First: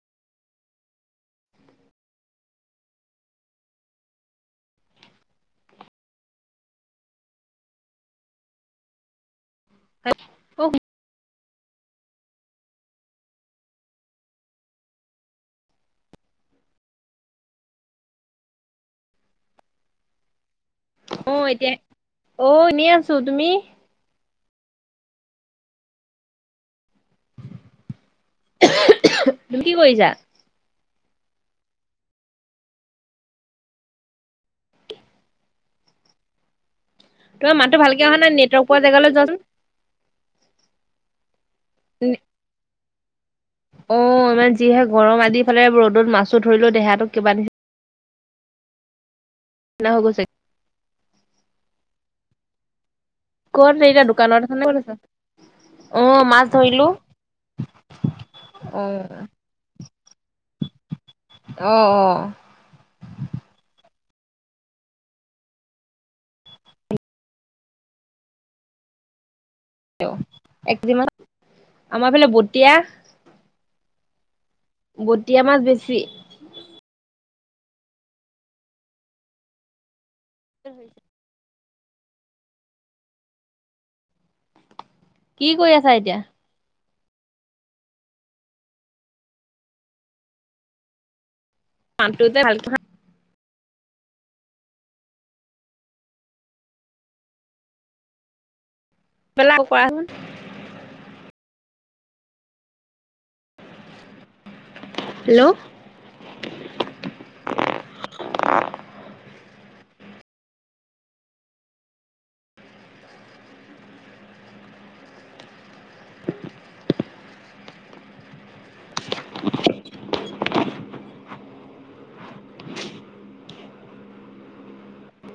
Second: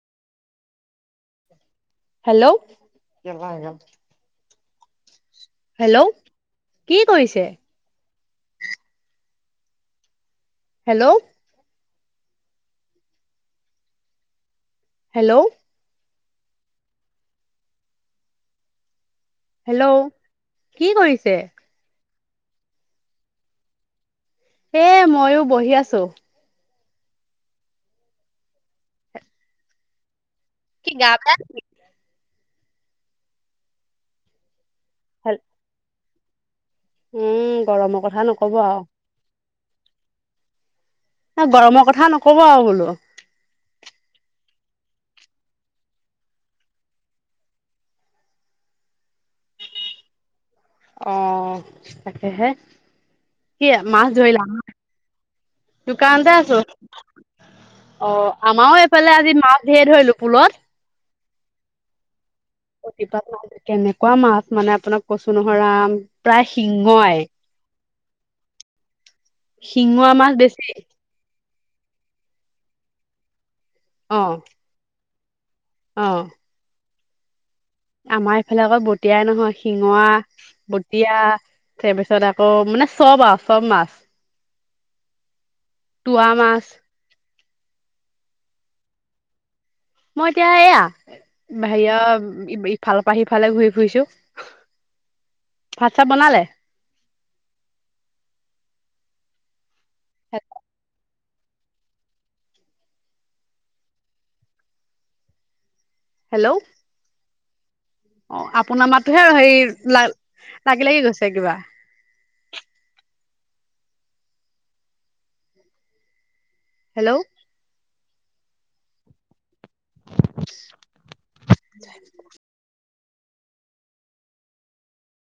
Hello hello, কি কৰিছে? [unintelligible] Hello hello hello, কি কৰিছে? অ' এতিয়া অ, এনেই আছো। তুমি? এ মইয়ো বহি আছো। তুমি কি কৰিছা? কি গা বেয়া নেকি এতিয়া? হল। তোমাৰ মাতটো ভালকে অহা কথা নাই, নকব নেটৱৰ্ক আও পোৱা জেগালে যোৱাচোন। গৰমৰ কথা নকব আৰু বোলো। অ, ইমান যিহে গৰম আদি ফালে ৰ'দত মাছো ধৰিলো। দেহাটো কিবা নি ন হ গছে অ তাকেহে কি ক'ত এতিয়া মাছ ধৰিলা? দোকানত আছা নে ক'ত আছা? অ দোকানতে মাছ আছো, ধৰিলো অ আমাৰো অ। এইফালে আজি মাছ ধেৰ ধৰিলো। পুলত। অ অ। প্ৰতিপাত মা কেনেকুৱা মাছ মানে আপোনাক কচু নহয় আম প্ৰায় শিংৰাই। শিঙৰা মাছ বেছি? এক কেজি মান আমাৰ ফালে বতিয়া অ। বটিয়া মাছ বেছি। অ। আমাৰ এইফালে আকৌ বটিয়াই নহয়, শিঙৰা, বটিয়া তাৰ পিছত আকৌ মানে চব আ চব মাছ। কি কৰি আছা এতিয়া? তোৱা মাছ মই এতিয়া এয়া হেয়া মাতটো যে ভালকে ইফালৰ পৰা সি ফালে ঘূৰি ফুৰিছো। ভাত চাত বনালে? [unintelligible] পে লাক কৰাচোন। হেল্ল'? হেল্ল'? অ [inaudible] অ আপোনাৰ মাতোহে হে লা লাগি লাগি গৈছে কিবা? হেল্ল'? [unintelligible]